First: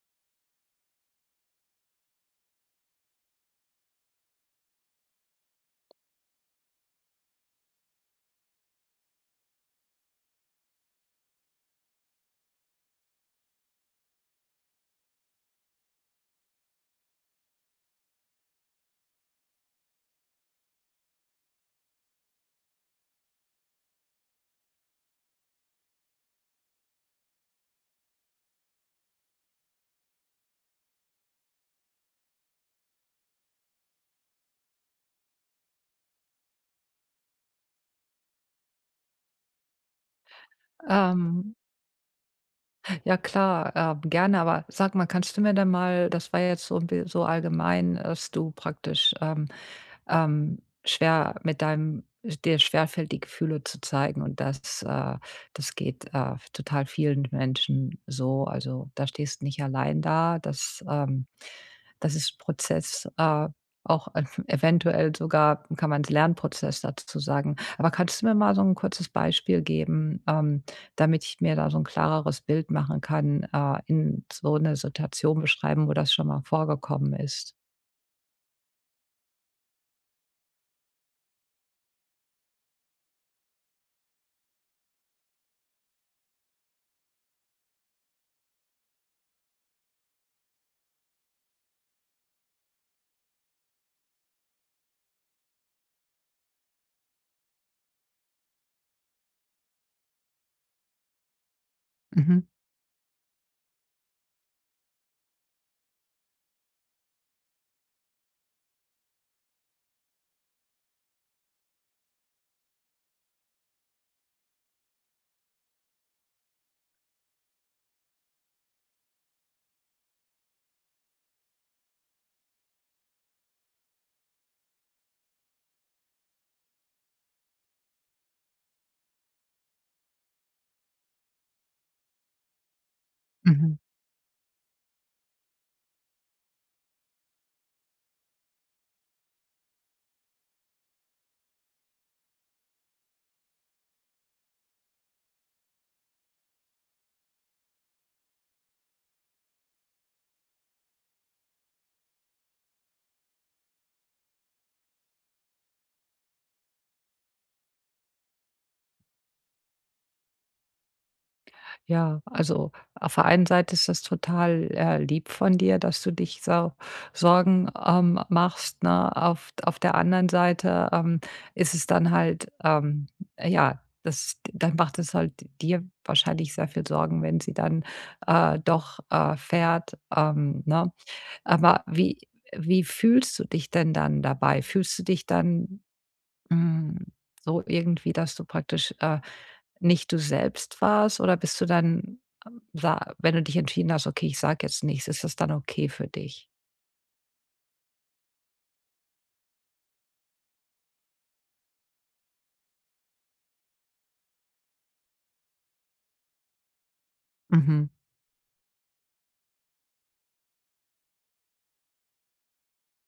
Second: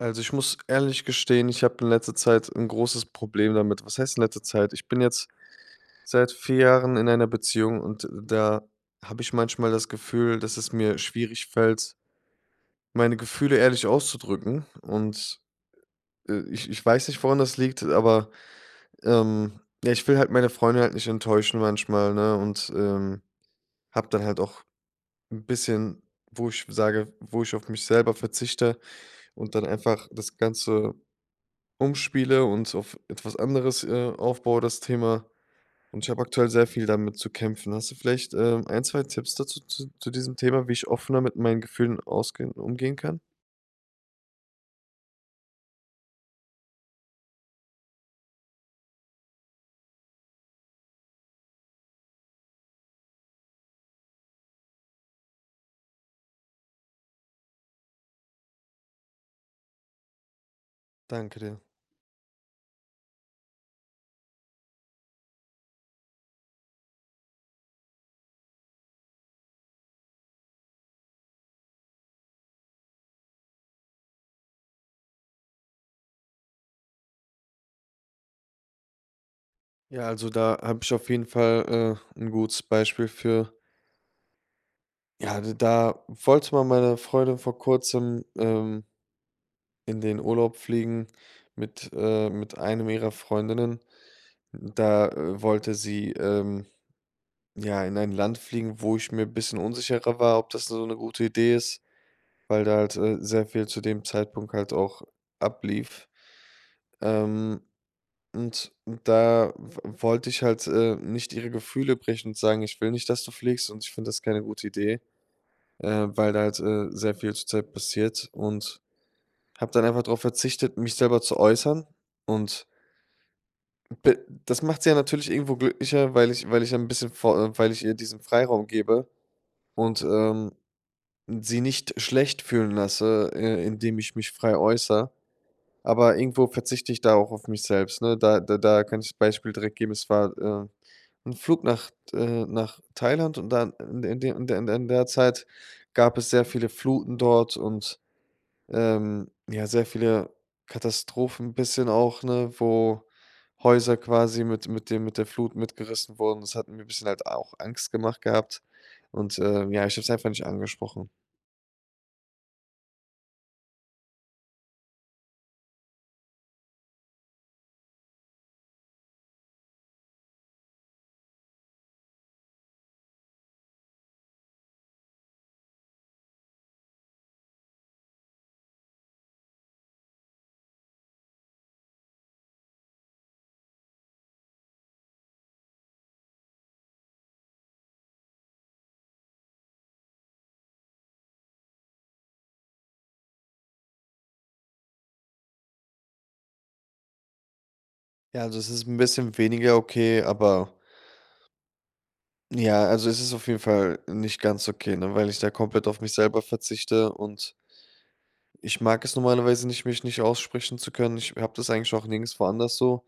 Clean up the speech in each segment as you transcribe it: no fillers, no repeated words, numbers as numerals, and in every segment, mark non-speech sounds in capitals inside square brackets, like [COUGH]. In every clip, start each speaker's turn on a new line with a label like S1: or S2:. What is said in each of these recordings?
S1: Also, ich muss ehrlich gestehen, ich habe in letzter Zeit ein großes Problem damit. Was heißt in letzter Zeit? Ich bin jetzt seit 4 Jahren in einer Beziehung, und da habe ich manchmal das Gefühl, dass es mir schwierig fällt, meine Gefühle ehrlich auszudrücken . Ich weiß nicht, woran das liegt, aber, ja, ich will halt meine Freundin halt nicht enttäuschen manchmal, ne, habe dann halt auch ein bisschen, wo ich sage, wo ich auf mich selber verzichte und dann einfach das Ganze umspiele und auf etwas anderes, aufbaue, das Thema. Und ich habe aktuell sehr viel damit zu kämpfen. Hast du vielleicht, 1, 2 Tipps dazu zu diesem Thema, wie ich offener mit
S2: Ähm,
S1: meinen Gefühlen ausgehen umgehen
S2: ja
S1: kann?
S2: klar, gerne, aber sag mal, kannst du mir denn mal das war jetzt so 'n bi so allgemein, dass du praktisch, schwer mit deinem dir schwerfällt, die Gefühle zu zeigen und das geht, total vielen Menschen so. Also, da stehst du nicht allein da. Das, ähm
S1: Danke dir.
S2: das ist ein Prozess, auch ev [LAUGHS] eventuell sogar kann man es Lernprozess dazu sagen. Aber kannst du mir mal so ein kurzes Beispiel geben, damit ich mir da so ein klareres Bild machen kann, in so eine Situation beschreiben, wo das schon mal vorgekommen ist.
S1: Ja, also da habe ich auf jeden Fall, 'n gutes Beispiel für. Ja, d da wollte mal meine Freundin vor Kurzem, in den Urlaub fliegen mit einem ihrer Freundinnen. Da, äh, wollte sie, ähm Ja, in ein Land fliegen, wo ich mir ein bisschen unsicherer war, ob das so eine gute Idee ist,
S2: Mhm,
S1: weil da halt, sehr viel zu dem Zeitpunkt halt auch ablief. Ähm, und da w wollte ich halt, nicht ihre Gefühle brechen und sagen: „Ich will nicht, dass du fliegst und ich finde das keine gute Idee“, weil da halt, sehr viel zur Zeit passiert, und habe dann einfach darauf verzichtet, mich selber zu äußern und be Das macht sie ja natürlich irgendwo glücklicher, weil ich ein bisschen vor weil ich ihr diesen Freiraum gebe und, ähm sie nicht schlecht fühlen lasse,
S2: mhm.
S1: indem ich mich frei äußere. Aber irgendwo verzichte ich da auch auf mich selbst, ne? Da kann ich das Beispiel direkt geben. Es war, 'n Flug nach nach Thailand, und dann in de in der in der in der Zeit gab es sehr viele Fluten dort, sehr viele Katastrophen ein bisschen auch, ne, wo Häuser quasi mit der Flut mitgerissen wurden. Das hat mir ein bisschen halt auch Angst gemacht gehabt , und ich habe es einfach nicht angesprochen.
S2: Ja, also, auf der einen Seite ist das total, lieb von dir, dass du dich so Sorgen, machst, ne? Auf der anderen Seite, ist es dann halt, ja, das dann macht es halt dir wahrscheinlich sehr viel Sorgen, wenn sie dann, doch, fährt, ne? Aber wie fühlst du dich denn dann dabei? Fühlst du dich dann, hm, so irgendwie, dass du praktisch, nicht du selbst warst oder bist du dann, sa wenn du dich entschieden hast: „Okay, ich sage jetzt nichts", ist das dann okay für dich?
S1: Ja, also es ist ein bisschen weniger okay, aber ja, also es ist auf jeden Fall nicht ganz okay, ne, weil ich da komplett auf mich selber verzichte, und
S2: Mhm,
S1: ich mag es normalerweise nicht, mich nicht aussprechen zu können. Ich habe das eigentlich auch nirgendswo anders so.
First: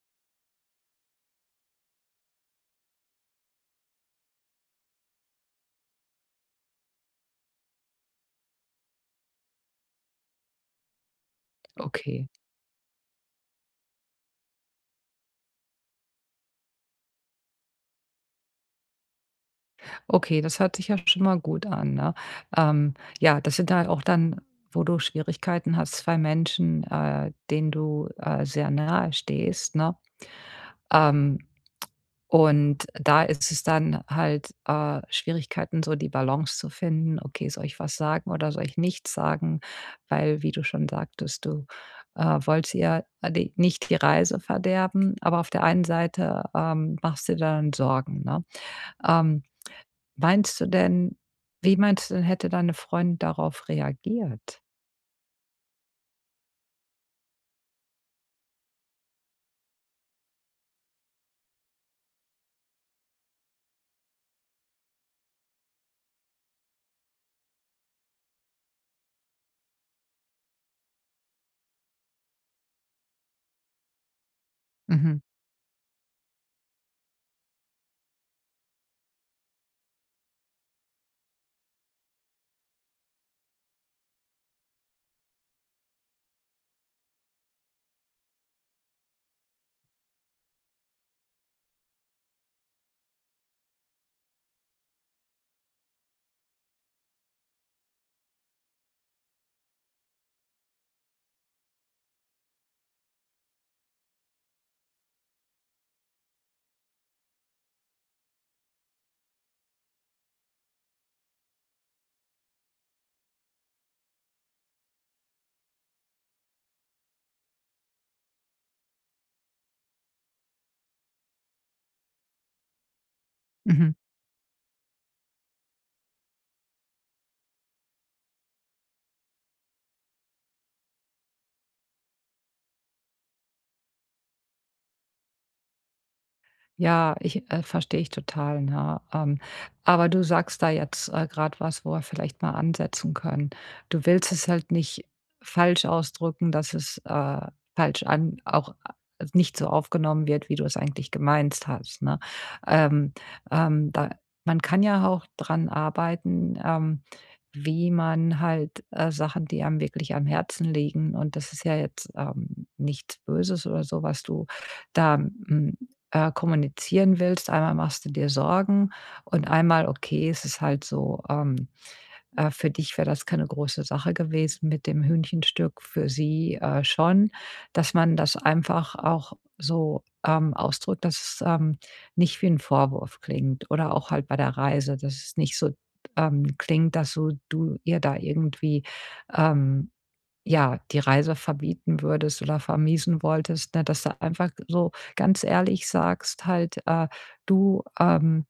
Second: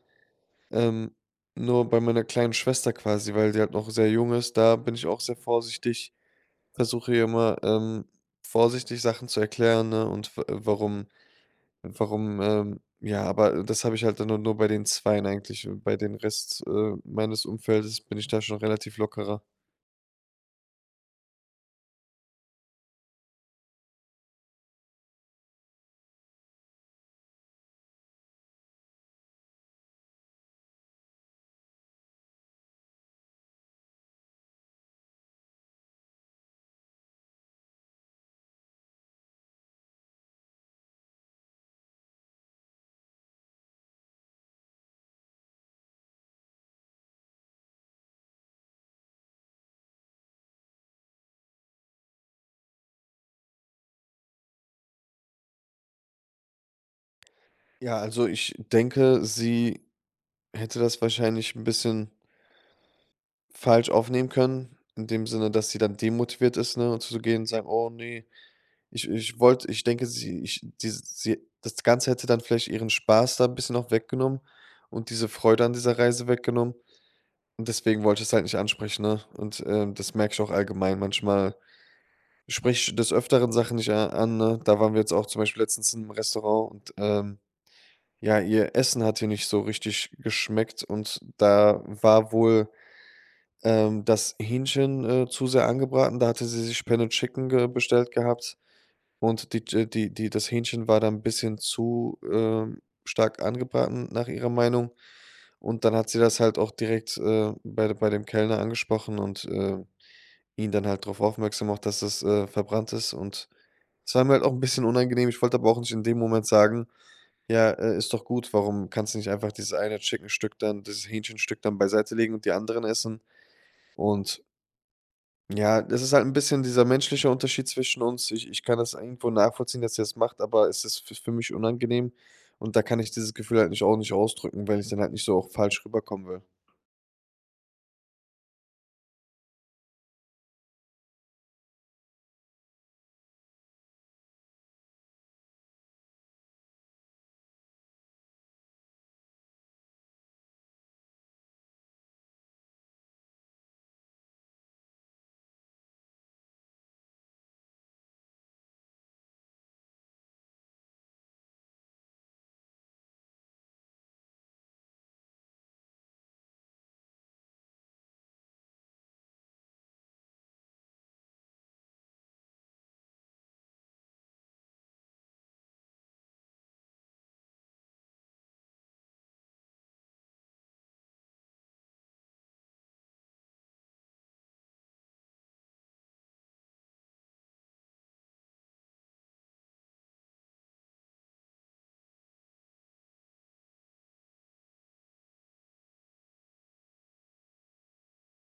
S1: Ähm, Nur bei meiner kleinen Schwester quasi, weil die halt noch sehr jung ist, da bin ich auch sehr vorsichtig, versuche ihr immer, vorsichtig Sachen zu erklären, ne, und w warum
S2: okay.
S1: Warum, Ja, aber das habe ich halt dann nur bei den Zweien eigentlich. Und bei den Rest, meines Umfeldes bin ich da schon relativ lockerer.
S2: Okay, das hört sich ja schon mal gut an, ne? Ähm, ja, das sind halt auch dann, wo du Schwierigkeiten hast, 2 Menschen, denen du, sehr nahe stehst, ne? Ähm Und da ist es dann halt, Schwierigkeiten, so die Balance zu finden: „Okay, soll ich was sagen oder soll ich nichts sagen?" Weil, wie du schon sagtest, du, wolltest ihr, die nicht die Reise verderben, aber auf der einen Seite, machst du dir dann Sorgen, ne? Ähm, meinst du denn wie meinst du denn, hätte deine Freundin darauf reagiert?
S1: Ja, also ich denke, sie hätte das wahrscheinlich ein bisschen falsch aufnehmen können, in dem Sinne, dass sie dann demotiviert ist, ne, und zu gehen und sagen: „Oh nee, ich wollte“. Ich denke, sie ich diese sie das Ganze hätte dann vielleicht ihren Spaß da ein bisschen auch weggenommen und
S2: Mhm,
S1: diese Freude an dieser Reise weggenommen. Und deswegen wollte ich es halt nicht ansprechen, ne? Das merke ich auch allgemein manchmal. Ich spreche des Öfteren Sachen nicht a an, ne? Da waren wir jetzt auch zum Beispiel letztens im Restaurant , und, ja, ihr Essen hat hier nicht so richtig geschmeckt, und da war wohl, das Hähnchen, zu sehr angebraten. Da hatte sie sich Penne and Chicken ge bestellt gehabt, und die Ch die die das Hähnchen war da ein bisschen zu, stark angebraten nach ihrer Meinung. Und dann hat sie das halt auch direkt, bei dem Kellner angesprochen ihn dann halt darauf aufmerksam macht, dass das, verbrannt ist, und es war mir halt auch ein bisschen unangenehm. Ich wollte aber auch nicht in dem Moment sagen: „Ja, ist doch gut, warum kannst du nicht einfach dieses eine Chickenstück dann dieses Hähnchenstück dann beiseite legen und die anderen essen?“
S2: mhm.
S1: Und ja, das ist halt ein bisschen dieser menschliche Unterschied zwischen uns. Ich kann das irgendwo nachvollziehen, dass er es macht, aber es ist f für mich unangenehm, und da kann ich dieses Gefühl halt nicht, auch nicht ausdrücken, weil ich dann halt nicht so auch falsch rüberkommen will.
S2: Ja, ich verstehe ich total, ne? Aber du sagst da jetzt, grad was, wo wir vielleicht mal ansetzen können. Du willst es halt nicht falsch ausdrücken, dass es, falsch an auch a nicht so aufgenommen wird, wie du es eigentlich gemeint hast, ne? Ähm, da man kann ja auch dran arbeiten, wie man halt, Sachen, die einem wirklich am Herzen liegen, und das ist ja jetzt, nichts Böses oder so, was du da, hm kommunizieren willst. Einmal machst du dir Sorgen und einmal, okay, es ist halt so, für dich wäre das keine große Sache gewesen mit dem Hühnchenstück, für sie, schon, dass man das einfach auch so, ausdrückt, dass es, nicht wie ein Vorwurf klingt oder auch halt bei der Reise, dass es nicht so, klingt, dass du ihr da irgendwie, ähm, ja, die Reise verbieten würdest oder vermiesen wolltest, ne, dass du einfach so ganz ehrlich sagst halt: Du, ähm,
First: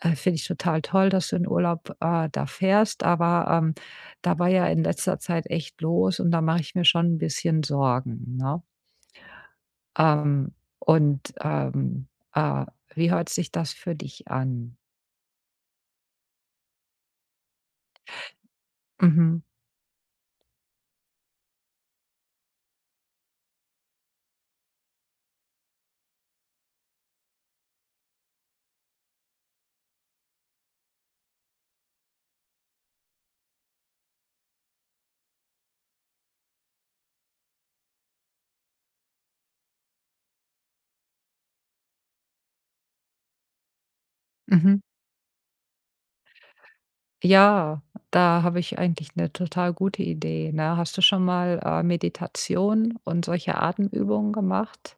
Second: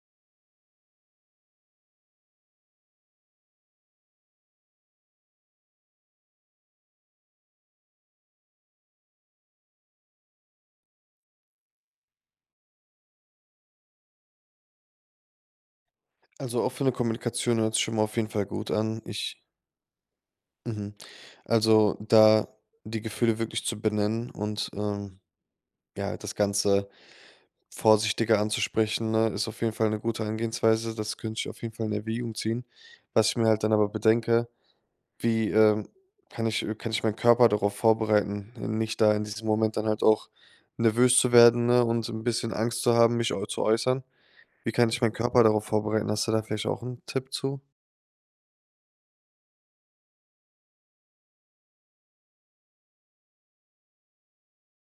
S2: äh, finde ich total toll, dass du in Urlaub, da fährst, aber, da war ja in letzter Zeit echt los und da mache ich mir schon ein bisschen Sorgen", ne? Ähm, und, äh, wie hört sich das für dich an?
S1: Also, offene Kommunikation hört sich schon mal auf jeden Fall gut an. Ich
S2: Mhm.
S1: Mhm. Also, da die Gefühle wirklich zu benennen und, ja, das Ganze vorsichtiger anzusprechen, ne, ist auf jeden Fall eine gute Herangehensweise. Das könnte ich auf jeden Fall in Erwägung ziehen. Was ich mir halt dann aber bedenke: Wie, kann ich meinen Körper darauf vorbereiten, nicht da in diesem Moment dann halt auch nervös zu werden, ne, und ein bisschen Angst zu haben, mich äu zu äußern? Wie
S2: Mhm.
S1: kann ich meinen Körper darauf vorbereiten? Hast du da vielleicht auch einen Tipp zu?
S2: Ja, da habe ich eigentlich eine total gute Idee, ne? Hast du schon mal, Meditation und solche Atemübungen gemacht?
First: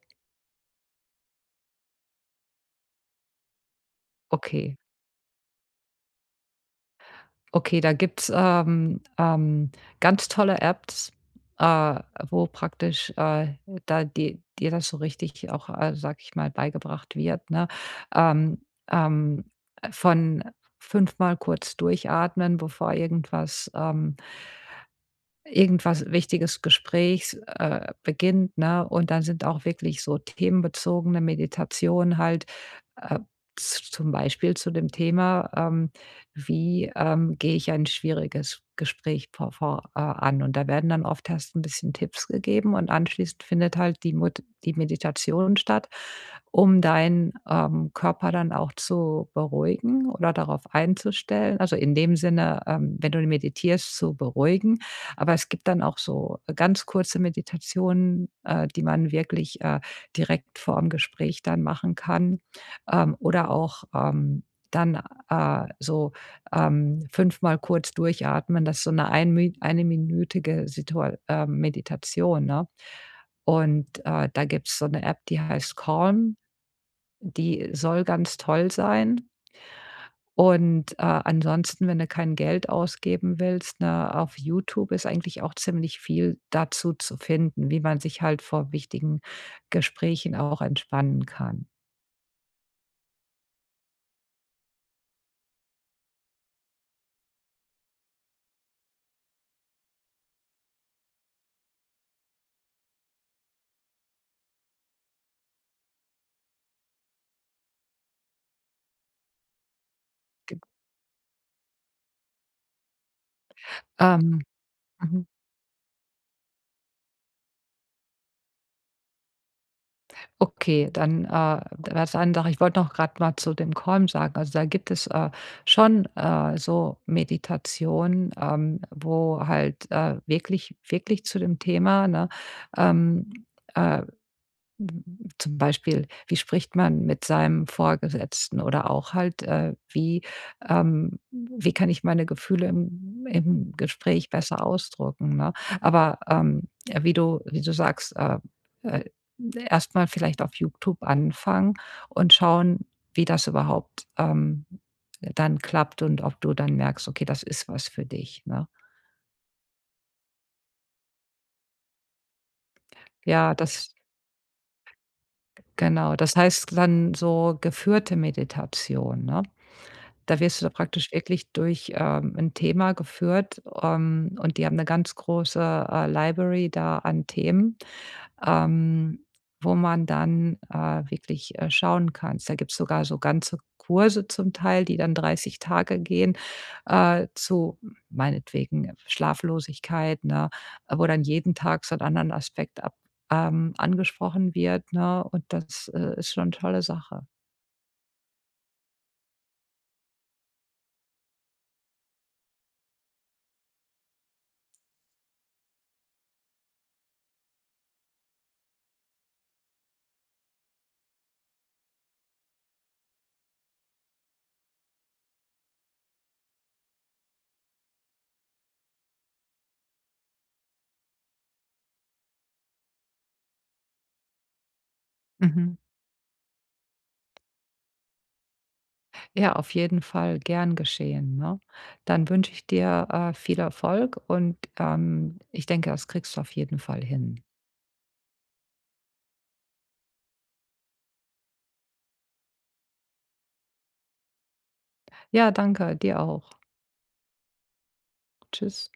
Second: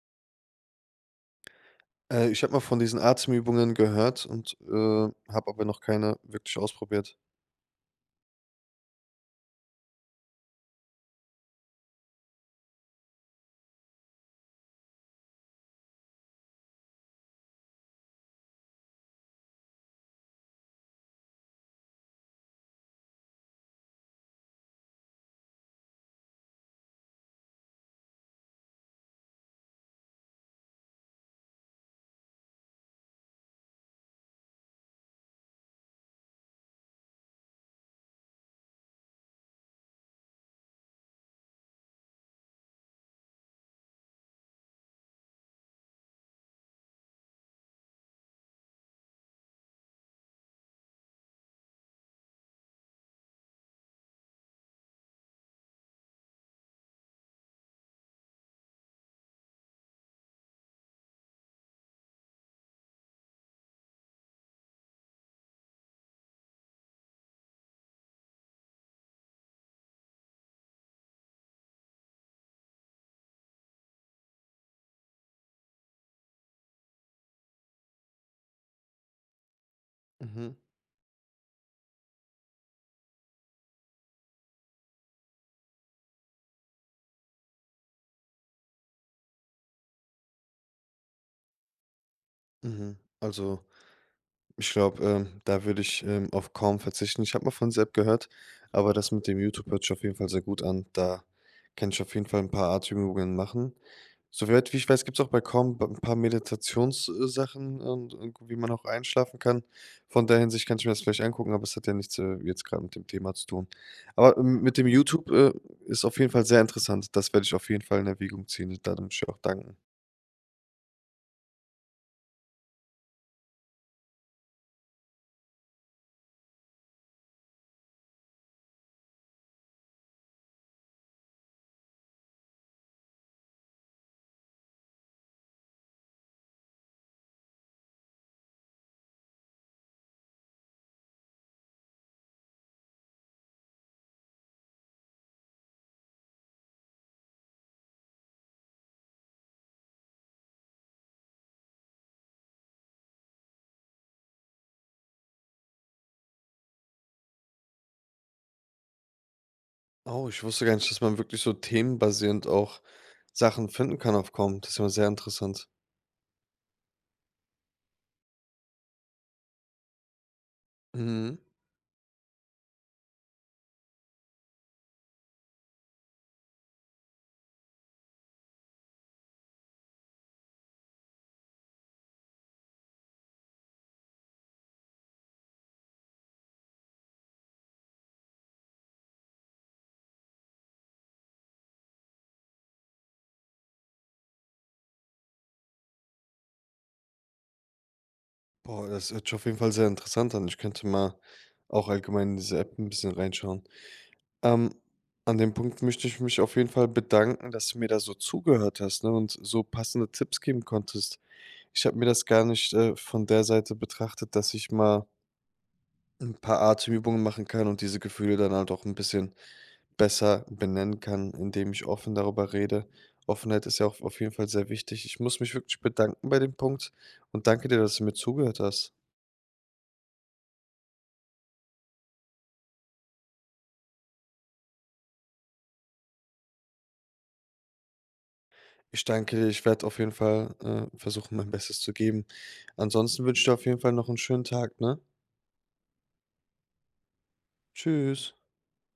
S1: Ich habe mal von diesen Atemübungen gehört und,
S2: Okay,
S1: habe aber noch keine wirklich ausprobiert.
S2: okay, da gibt's, ganz tolle Apps, äh, wo praktisch, da di dir das so richtig auch, sage ich mal, beigebracht wird, ne? Ähm, ähm, von fünfmal kurz durchatmen, bevor irgendwas Wichtiges Gesprächs, beginnt, ne? Und dann sind auch wirklich so themenbezogene Meditationen halt, äh, z zum Beispiel zu dem Thema, wie, gehe ich ein schwieriges Gespräch vor vor an? Und da werden dann oft erst ein bisschen Tipps gegeben und anschließend findet halt die Mut die Meditation statt, um deinen, Körper dann auch zu beruhigen oder darauf einzustellen. Also, in dem Sinne, wenn du meditierst, zu beruhigen. Aber es gibt dann auch so, ganz kurze Meditationen, die man wirklich, direkt vor dem Gespräch dann machen kann, oder auch, dann, so, fünfmal kurz durchatmen. Das ist so eine einminütige Situa Meditation, ne? Und, da gibt's so eine App, die heißt Calm. Die soll ganz toll sein.
S1: Mhm,
S2: Und, ansonsten, wenn du kein Geld ausgeben willst, ne, auf YouTube ist eigentlich auch ziemlich viel dazu zu finden, wie man sich halt vor wichtigen Gesprächen auch entspannen kann.
S1: mhm. Also, ich glaube, da würde ich, auf kaum verzichten. Ich habe mal von dieser App gehört, aber das mit dem YouTube hört sich auf jeden Fall sehr gut an. Da kann ich auf jeden Fall ein paar Atemübungen machen. Soweit wie ich weiß, gibt es auch bei Calm b 'n paar Meditations sachen und wie man auch einschlafen kann. Von der Hinsicht kann ich mir das vielleicht angucken, aber es hat ja nichts, jetzt gerade mit dem Thema zu tun. Aber,
S2: Ähm,
S1: mit dem
S2: mhm,
S1: YouTube, ist auf jeden Fall sehr interessant. Das werde ich auf jeden Fall in Erwägung ziehen. Da muss ich auch danken.
S2: okay, dann, was anderes, ich wollte noch gerade mal zu dem Calm sagen. Also, da gibt es, schon, so Meditationen, wo halt, wirklich wirklich zu dem Thema, ne, ähm, äh Mhm. Zum Beispiel, wie spricht man mit seinem Vorgesetzten oder auch halt, wie, wie kann ich meine Gefühle im Gespräch besser ausdrücken, ne? Aber, ja, wie du sagst, äh, erst vielleicht auf YouTube anfangen und schauen, wie das überhaupt, dann klappt und ob du dann merkst: „Okay, das ist was für dich", ne?
S1: Oh, ich wusste gar nicht, dass man wirklich so themenbasierend auch
S2: Ja,
S1: Sachen
S2: das
S1: finden kann auf Calm. Das ist ja sehr interessant.
S2: Genau. Das heißt dann so geführte Meditation, ne? Da wirst du da praktisch
S1: Mhm.
S2: wirklich durch, 'n Thema geführt, und die haben eine ganz große, Library da an Themen, ähm, wo man dann, wirklich, schauen kannst. Da gibt es sogar so ganze Kurse zum Teil, die dann 30 Tage gehen, zu meinetwegen Schlaflosigkeit, ne, wo dann jeden Tag so einen anderen Aspekt ab angesprochen wird, ne? Und das, ist schon 'ne tolle Sache.
S1: Boah, das hört sich auf jeden Fall sehr interessant an. Ich könnte mal auch allgemein in diese App ein bisschen reinschauen. Ähm, An dem Punkt möchte ich mich auf jeden Fall bedanken, dass du mir da so zugehört hast, ne, und so passende Tipps geben konntest. Ich habe mir das gar nicht, von der Seite betrachtet, dass ich mal ein paar Atemübungen machen kann und diese Gefühle dann halt auch ein bisschen besser benennen kann, indem ich offen darüber rede. Offenheit ist ja auch auf jeden Fall sehr wichtig. Ich muss mich
S2: Mhm.
S1: wirklich bedanken bei dem Punkt und danke dir, dass du mir zugehört hast.
S2: Ja, auf jeden Fall, gern geschehen, ne? Dann wünsche ich dir, viel Erfolg und, ich denke, das kriegst du auf jeden Fall hin.
S1: Ich danke dir, ich werde auf jeden Fall, versuchen, mein Bestes zu geben. Ansonsten wünsche ich dir auf jeden Fall noch einen schönen Tag, ne?
S2: Ja, danke, dir auch.
S1: Tschüss.
S2: Tschüss.